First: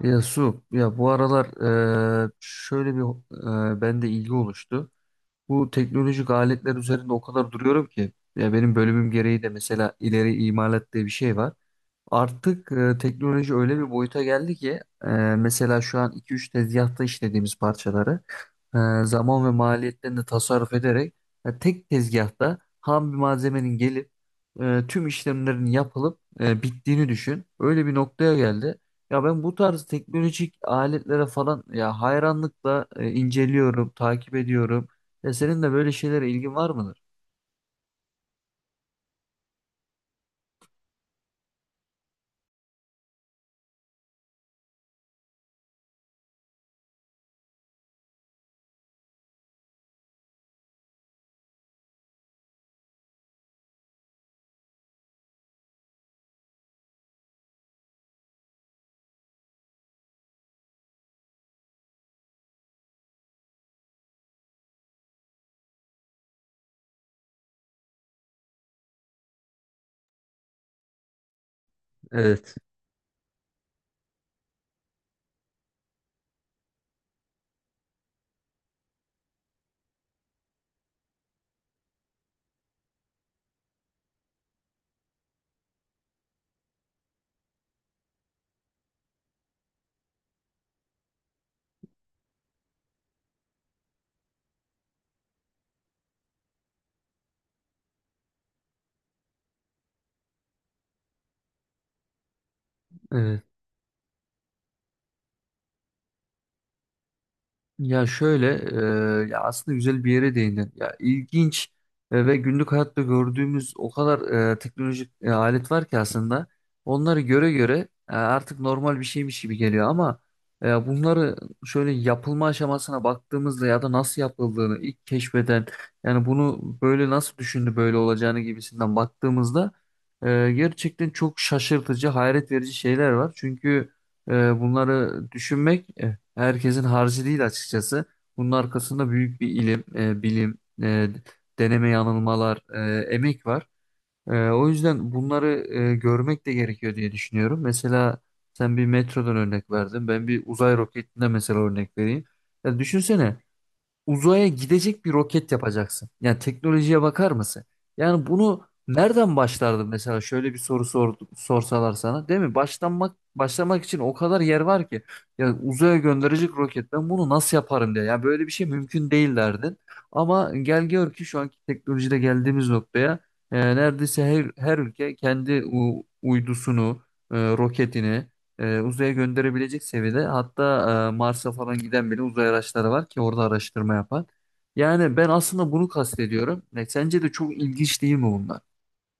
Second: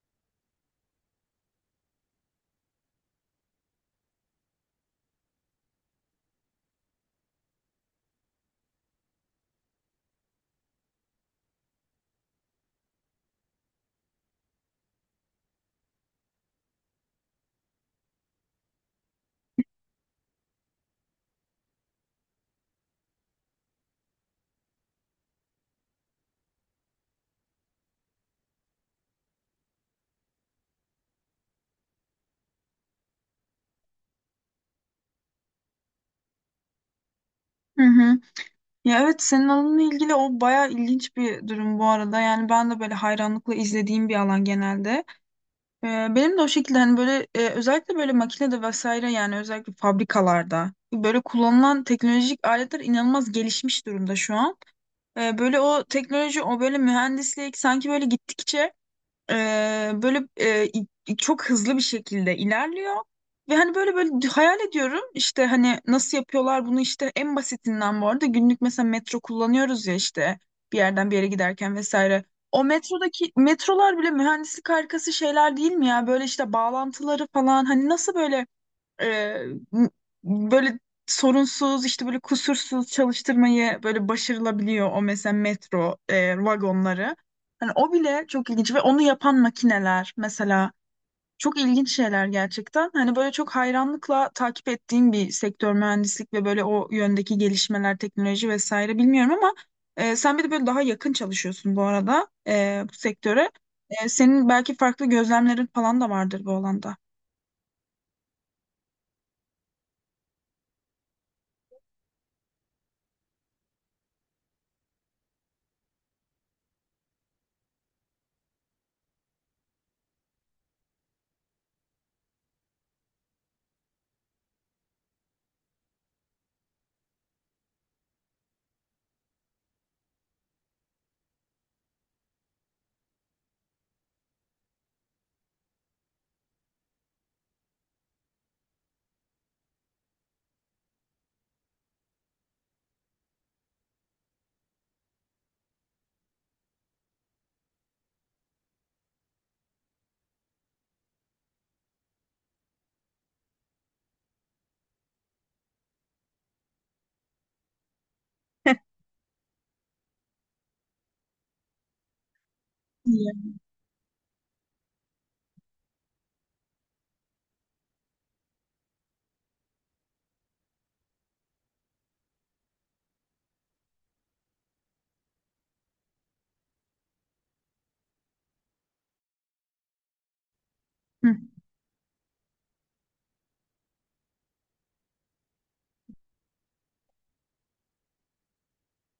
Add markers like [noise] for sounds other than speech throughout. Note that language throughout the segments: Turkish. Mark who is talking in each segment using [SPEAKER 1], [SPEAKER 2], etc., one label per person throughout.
[SPEAKER 1] Ya Su, ya bu aralar şöyle bir bende ilgi oluştu. Bu teknolojik aletler üzerinde o kadar duruyorum ki ya benim bölümüm gereği de mesela ileri imalat diye bir şey var. Artık teknoloji öyle bir boyuta geldi ki mesela şu an iki üç tezgahta işlediğimiz parçaları zaman ve maliyetlerini tasarruf ederek tek tezgahta ham bir malzemenin gelip tüm işlemlerin yapılıp bittiğini düşün. Öyle bir noktaya geldi. Ya ben bu tarz teknolojik aletlere falan ya hayranlıkla inceliyorum, takip ediyorum. Ya senin de böyle şeylere ilgin var mıdır?
[SPEAKER 2] Hı hı. Ya evet, senin alanınla ilgili o bayağı ilginç bir durum bu arada. Yani ben de böyle hayranlıkla izlediğim bir alan genelde. Ee, Benim de o şekilde hani böyle özellikle böyle makinede vesaire, yani özellikle fabrikalarda böyle kullanılan teknolojik aletler inanılmaz gelişmiş durumda şu an. Böyle o teknoloji, o böyle mühendislik sanki böyle gittikçe böyle çok hızlı bir şekilde ilerliyor. Ve hani böyle böyle hayal ediyorum işte hani nasıl yapıyorlar bunu, işte en basitinden, bu arada günlük mesela metro kullanıyoruz ya işte, bir yerden bir yere giderken vesaire.
[SPEAKER 1] Evet.
[SPEAKER 2] O metrodaki metrolar bile mühendislik harikası şeyler değil mi ya? Böyle işte bağlantıları falan, hani nasıl böyle ee, böyle sorunsuz, işte böyle kusursuz çalıştırmayı böyle başarılabiliyor o mesela metro vagonları. Hani o bile çok ilginç ve onu yapan makineler mesela çok ilginç şeyler gerçekten. Hani böyle çok hayranlıkla takip ettiğim bir sektör mühendislik ve böyle o yöndeki gelişmeler, teknoloji vesaire, bilmiyorum ama sen bir de böyle daha yakın çalışıyorsun bu arada bu
[SPEAKER 1] Evet.
[SPEAKER 2] sektöre. E, senin belki farklı gözlemlerin falan da vardır bu alanda.
[SPEAKER 1] Ya şöyle, ya aslında güzel bir yere değindin. Ya ilginç ve günlük hayatta gördüğümüz o kadar teknolojik alet var ki aslında. Onları göre göre artık normal bir şeymiş gibi geliyor ama bunları şöyle yapılma aşamasına baktığımızda ya da nasıl yapıldığını ilk keşfeden yani bunu böyle nasıl düşündü böyle olacağını gibisinden baktığımızda gerçekten çok şaşırtıcı, hayret verici şeyler var. Çünkü bunları düşünmek herkesin harcı değil açıkçası. Bunun arkasında büyük bir ilim, e, deneme yanılmalar, emek var. O yüzden bunları görmek de gerekiyor diye düşünüyorum. Mesela sen bir metrodan örnek verdin. Ben bir uzay roketinden mesela örnek vereyim. Ya düşünsene uzaya gidecek bir roket yapacaksın. Yani teknolojiye bakar mısın? Yani bunu nereden başlardın mesela şöyle bir soru sor, sorsalar sana değil mi? Başlanmak
[SPEAKER 2] İyi.
[SPEAKER 1] başlamak için o kadar yer var ki. Yani uzaya gönderecek roket ben bunu nasıl yaparım diye. Yani böyle bir şey mümkün değil derdin. Ama gel gör ki şu anki teknolojide geldiğimiz noktaya neredeyse her ülke kendi uydusunu, roketini uzaya gönderebilecek seviyede hatta
[SPEAKER 2] Hı.
[SPEAKER 1] Mars'a falan giden bile uzay araçları var ki orada araştırma yapan. Yani ben aslında bunu kastediyorum. E, sence de çok ilginç değil mi bunlar?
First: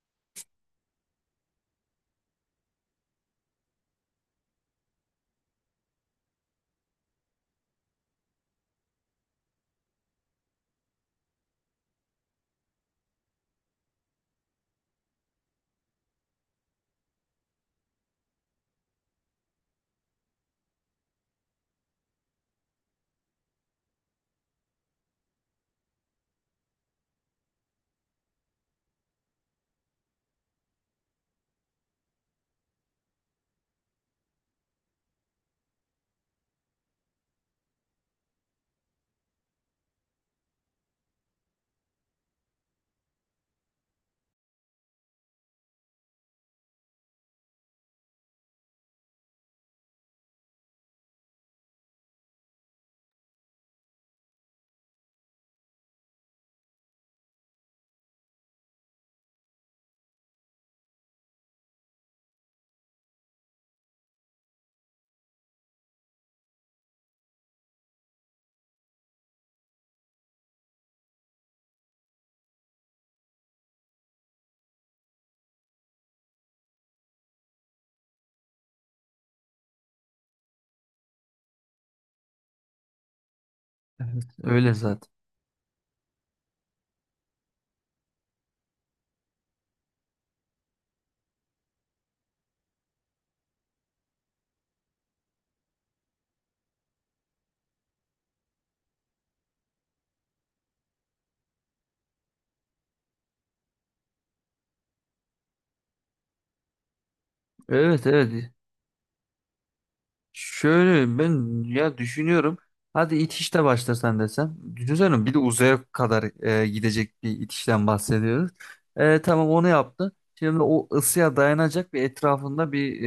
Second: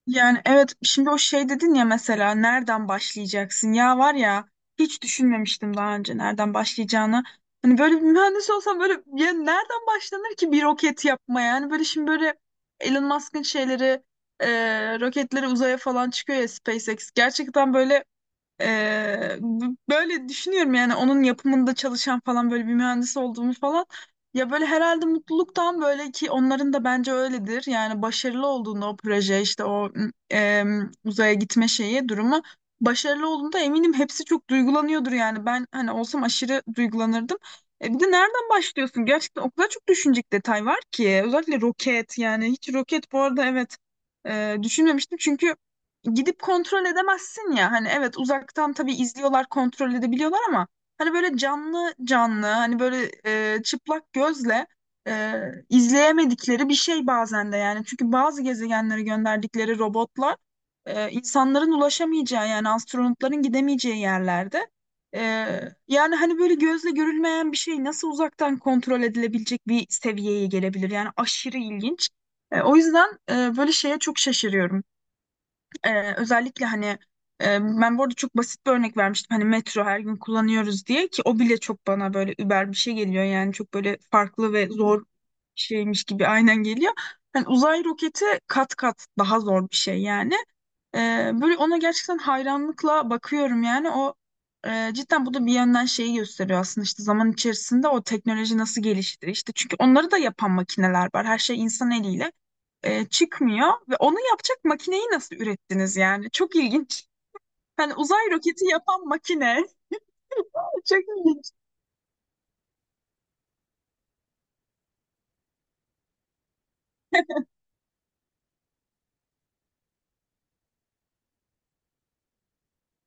[SPEAKER 2] Yani evet, şimdi o şey dedin ya, mesela nereden başlayacaksın, ya var ya, hiç düşünmemiştim daha önce nereden başlayacağını. Hani böyle bir mühendis olsam, böyle ya nereden başlanır ki bir roket yapmaya? Yani böyle şimdi böyle Elon Musk'ın şeyleri, roketleri uzaya falan çıkıyor ya, SpaceX. Gerçekten böyle, böyle düşünüyorum yani onun yapımında çalışan falan, böyle bir mühendis olduğumu falan. Ya böyle herhalde mutluluktan, böyle ki onların da bence öyledir. Yani başarılı olduğunda o proje, işte o uzaya gitme şeyi durumu başarılı olduğunda, eminim hepsi çok duygulanıyordur yani. Ben hani olsam aşırı duygulanırdım. E bir de nereden başlıyorsun? Gerçekten o kadar çok düşünecek detay var ki. Özellikle roket, yani hiç roket bu arada evet düşünmemiştim, çünkü gidip kontrol edemezsin ya. Hani evet, uzaktan tabii izliyorlar, kontrol edebiliyorlar ama hani böyle canlı canlı, hani böyle çıplak gözle e, izleyemedikleri bir şey bazen de yani. Çünkü bazı gezegenlere gönderdikleri robotlar insanların ulaşamayacağı, yani astronotların gidemeyeceği yerlerde. E, Yani hani böyle gözle görülmeyen bir şey nasıl uzaktan kontrol edilebilecek bir seviyeye gelebilir? Yani aşırı ilginç. E, o yüzden böyle şeye çok şaşırıyorum. Özellikle hani ben bu arada çok basit bir örnek vermiştim. Hani metro her gün kullanıyoruz diye, ki o bile çok bana böyle über bir şey geliyor. Yani çok böyle farklı ve
[SPEAKER 1] Öyle
[SPEAKER 2] zor bir
[SPEAKER 1] zaten.
[SPEAKER 2] şeymiş gibi aynen geliyor. Hani uzay roketi kat kat daha zor bir şey yani. Böyle ona gerçekten hayranlıkla bakıyorum yani, o cidden bu da bir yönden şeyi gösteriyor aslında, işte zaman içerisinde o teknoloji nasıl gelişti işte, çünkü onları da yapan makineler var, her şey insan eliyle çıkmıyor ve onu yapacak makineyi nasıl ürettiniz yani? Çok ilginç. Hani
[SPEAKER 1] Evet,
[SPEAKER 2] uzay
[SPEAKER 1] evet.
[SPEAKER 2] roketi yapan makine. [laughs] Çok
[SPEAKER 1] Şöyle
[SPEAKER 2] ilginç.
[SPEAKER 1] ben ya düşünüyorum. Hadi itişle başlasan desem. Düşünsene bir de uzaya kadar gidecek bir itişten bahsediyoruz. E, tamam onu yaptı. Şimdi o ısıya dayanacak bir etrafında bir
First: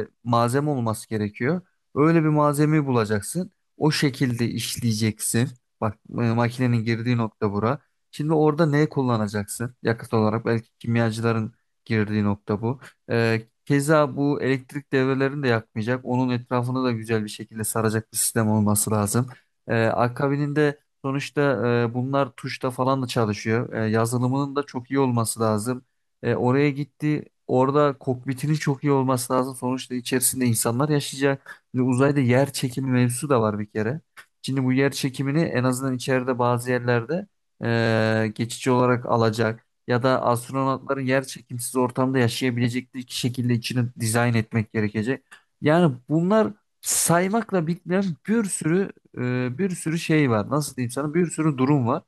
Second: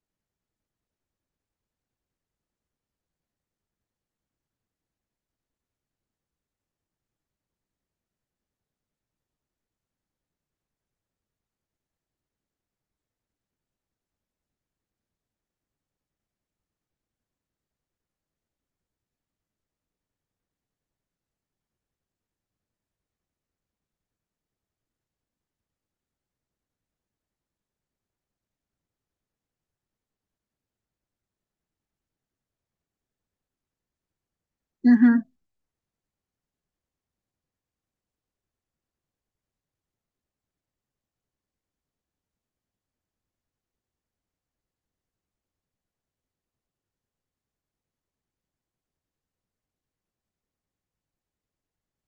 [SPEAKER 1] malzeme olması gerekiyor. Öyle bir malzemeyi bulacaksın. O şekilde işleyeceksin. Bak makinenin girdiği nokta bura. Şimdi orada ne kullanacaksın? Yakıt olarak belki kimyacıların girdiği nokta bu. E, Keza bu elektrik devrelerini de yakmayacak. Onun etrafını da güzel bir şekilde saracak bir sistem olması lazım. Akabininde sonuçta bunlar tuşla falan da çalışıyor. Yazılımının da çok iyi olması lazım. Oraya gitti. Orada kokpitinin çok iyi olması lazım. Sonuçta içerisinde insanlar yaşayacak. Şimdi uzayda yer çekimi mevzusu da var bir kere. Şimdi bu
[SPEAKER 2] Hı
[SPEAKER 1] yer
[SPEAKER 2] hı.
[SPEAKER 1] çekimini en azından içeride bazı yerlerde geçici olarak alacak ya da astronotların yer çekimsiz ortamda yaşayabilecekleri şekilde içini dizayn etmek gerekecek. Yani bunlar saymakla bitmeyen bir sürü şey var. Nasıl diyeyim sana? Bir sürü durum var.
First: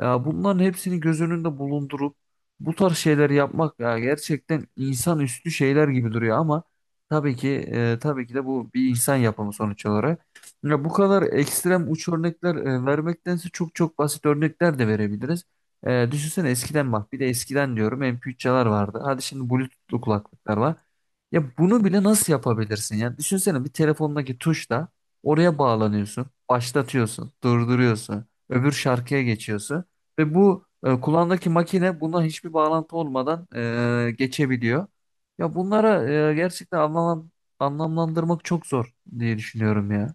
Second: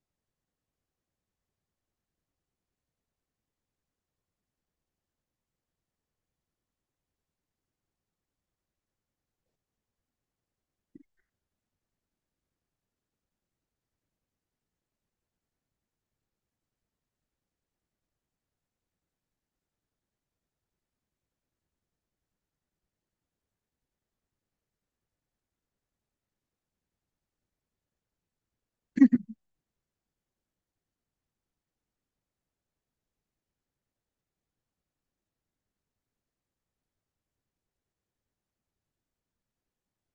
[SPEAKER 1] Ya bunların hepsini göz önünde bulundurup bu tarz şeyler yapmak ya gerçekten insanüstü şeyler gibi duruyor ama tabii ki de bu bir insan yapımı sonuç olarak. Ya bu kadar ekstrem uç örnekler vermektense çok çok basit örnekler de verebiliriz. Düşünsene eskiden bak bir de eskiden diyorum MP3'ler vardı. Hadi şimdi Bluetooth'lu kulaklıklar var. Ya bunu bile nasıl yapabilirsin? Yani düşünsene bir telefondaki tuşla oraya bağlanıyorsun, başlatıyorsun, durduruyorsun, öbür şarkıya geçiyorsun ve bu kulağındaki makine buna hiçbir bağlantı olmadan geçebiliyor. Ya bunlara gerçekten anlamlandırmak çok zor diye düşünüyorum ya.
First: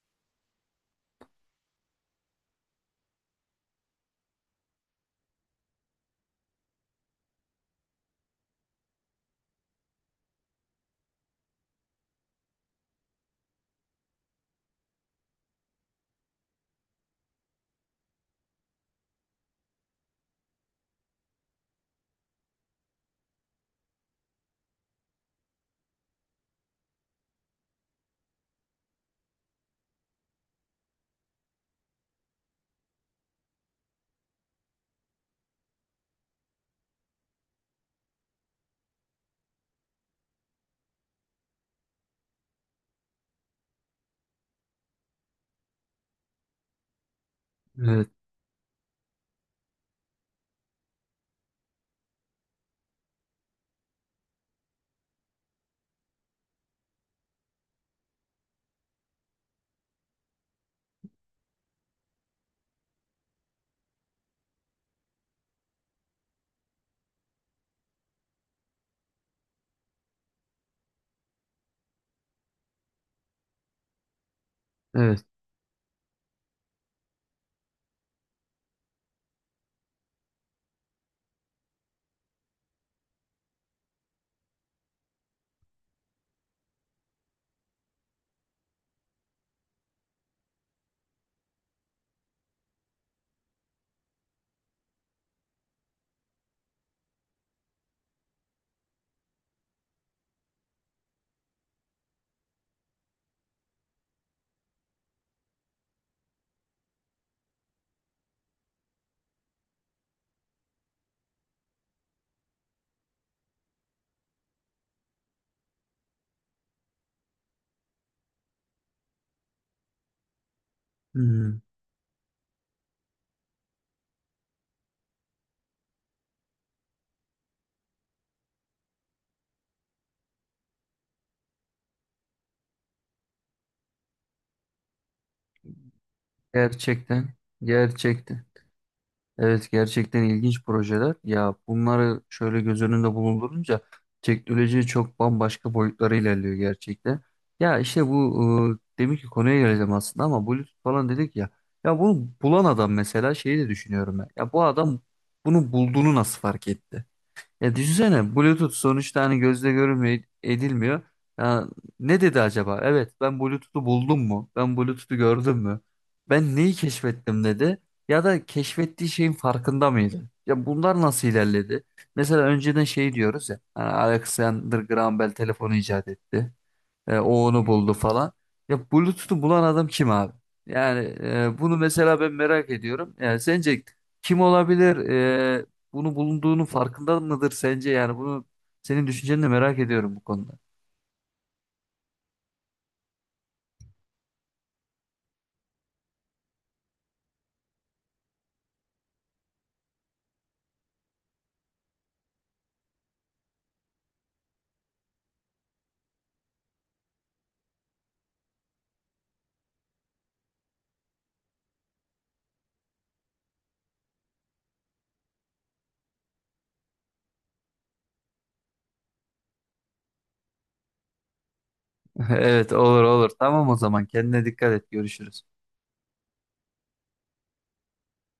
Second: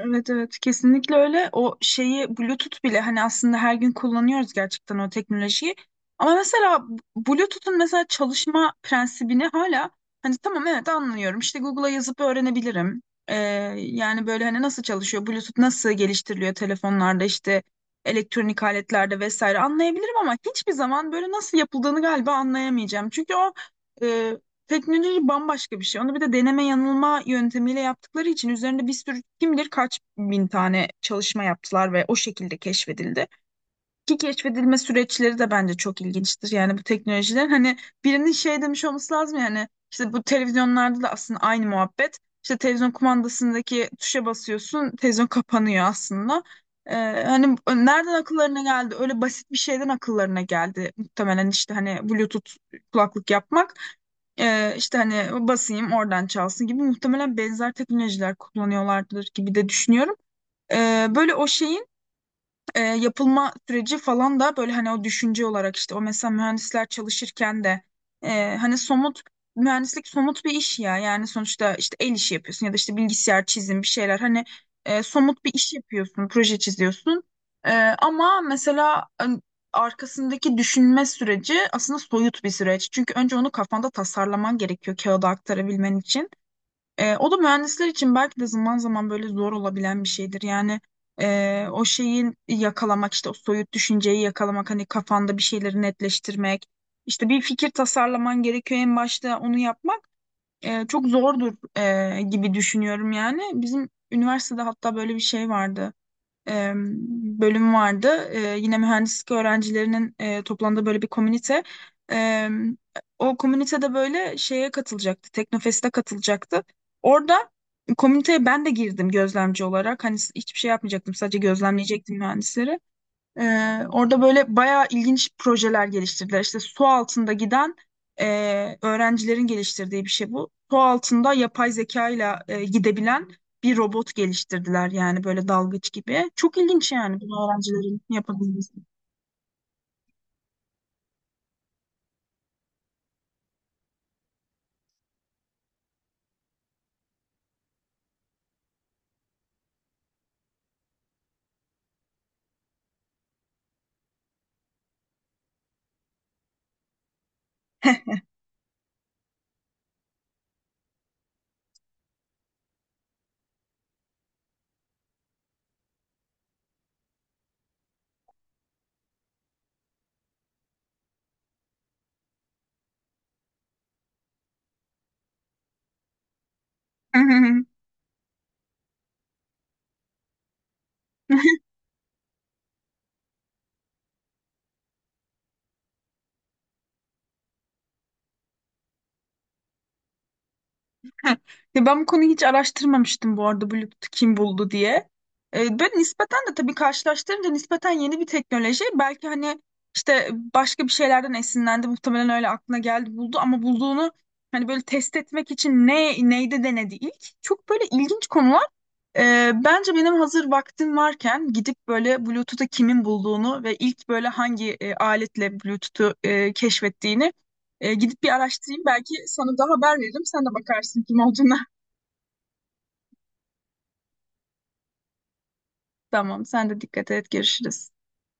[SPEAKER 2] Evet evet, kesinlikle öyle. O şeyi, Bluetooth bile hani, aslında her gün kullanıyoruz gerçekten o teknolojiyi. Ama mesela Bluetooth'un mesela çalışma prensibini hala, hani tamam evet, anlıyorum. İşte Google'a yazıp öğrenebilirim. Ee, Yani böyle hani nasıl çalışıyor, Bluetooth nasıl geliştiriliyor telefonlarda, işte elektronik aletlerde vesaire anlayabilirim ama hiçbir zaman böyle nasıl yapıldığını galiba anlayamayacağım. Çünkü o teknoloji bambaşka bir şey. Onu bir de deneme yanılma yöntemiyle yaptıkları için, üzerinde bir sürü kim bilir kaç bin tane çalışma yaptılar ve o şekilde keşfedildi ki keşfedilme süreçleri de bence çok ilginçtir. Yani bu teknolojiler, hani birinin şey demiş olması lazım yani, işte bu televizyonlarda da aslında aynı muhabbet. İşte televizyon kumandasındaki tuşa basıyorsun, televizyon kapanıyor aslında. Ee, Hani
[SPEAKER 1] Evet,
[SPEAKER 2] nereden akıllarına geldi? Öyle basit bir şeyden akıllarına geldi. Muhtemelen işte hani Bluetooth kulaklık yapmak. İşte hani basayım oradan çalsın gibi, muhtemelen benzer teknolojiler kullanıyorlardır gibi de düşünüyorum. Böyle o şeyin yapılma süreci falan da, böyle hani o düşünce olarak, işte o mesela mühendisler çalışırken de hani somut, mühendislik somut bir iş ya, yani sonuçta işte el işi yapıyorsun ya da işte bilgisayar çizim bir şeyler, hani
[SPEAKER 1] evet.
[SPEAKER 2] somut bir iş yapıyorsun, proje çiziyorsun. E, ama mesela hani arkasındaki düşünme süreci aslında soyut bir süreç, çünkü önce onu kafanda tasarlaman gerekiyor kağıda aktarabilmen için. E, o da mühendisler için belki de zaman zaman böyle zor olabilen bir şeydir. Yani o şeyin yakalamak, işte o soyut düşünceyi yakalamak, hani kafanda bir şeyleri netleştirmek, işte bir fikir tasarlaman gerekiyor en başta, onu yapmak çok zordur gibi düşünüyorum yani. Bizim üniversitede hatta böyle bir şey vardı, e, bölüm vardı. E, yine mühendislik öğrencilerinin toplandığı böyle bir komünite. E, O komünitede böyle şeye katılacaktı. Teknofest'e katılacaktı. Orada komüniteye ben de girdim gözlemci olarak. Hani hiçbir şey yapmayacaktım. Sadece
[SPEAKER 1] Hmm.
[SPEAKER 2] gözlemleyecektim mühendisleri. Orada böyle bayağı ilginç projeler geliştirdiler. İşte su altında giden e, öğrencilerin geliştirdiği bir şey bu. Su altında yapay zeka ile gidebilen bir robot geliştirdiler, yani böyle dalgıç gibi. Çok ilginç yani
[SPEAKER 1] Gerçekten,
[SPEAKER 2] bunu öğrencilerin
[SPEAKER 1] gerçekten.
[SPEAKER 2] yapabilmesi.
[SPEAKER 1] Evet gerçekten ilginç projeler. Ya bunları şöyle göz önünde bulundurunca teknoloji çok bambaşka boyutlara ilerliyor gerçekten. Ya işte bu demin ki konuya geleceğim aslında ama Bluetooth falan dedik ya. Ya bunu bulan adam mesela şeyi de düşünüyorum ben. Ya bu adam bunu bulduğunu nasıl fark etti? Ya düşünsene Bluetooth sonuçta hani gözle görülmüyor edilmiyor. Ya ne dedi acaba? Evet ben Bluetooth'u buldum mu? Ben Bluetooth'u gördüm mü? Ben neyi keşfettim dedi. Ya da keşfettiği şeyin farkında mıydı? Ya bunlar nasıl ilerledi? Mesela önceden şey diyoruz ya. Hani Alexander Graham Bell telefonu icat etti. E, o
[SPEAKER 2] [laughs]
[SPEAKER 1] onu buldu falan. Ya Bluetooth'u bulan adam kim abi? Yani bunu mesela ben merak ediyorum. Yani sence kim olabilir? E, Bunu bulunduğunun farkında mıdır sence? Yani bunu senin düşünceni de merak ediyorum bu konuda.
[SPEAKER 2] [laughs] Heh. Ya ben bu konuyu hiç araştırmamıştım bu arada, Bluetooth kim buldu diye. Böyle nispeten de tabii karşılaştırınca nispeten yeni bir teknoloji. Belki hani işte başka bir şeylerden esinlendi, muhtemelen öyle aklına geldi, buldu ama bulduğunu hani böyle test etmek için ne neyde denedi ilk. Çok böyle ilginç konular. Bence benim hazır vaktim varken gidip böyle Bluetooth'u kimin bulduğunu ve ilk böyle hangi aletle Bluetooth'u keşfettiğini gidip bir araştırayım. Belki sana da haber veririm. Sen de bakarsın kim olduğuna.
[SPEAKER 1] [laughs] Evet olur olur. Tamam o zaman kendine dikkat et. Görüşürüz.
[SPEAKER 2] [laughs] Tamam, sen de dikkat et. Görüşürüz.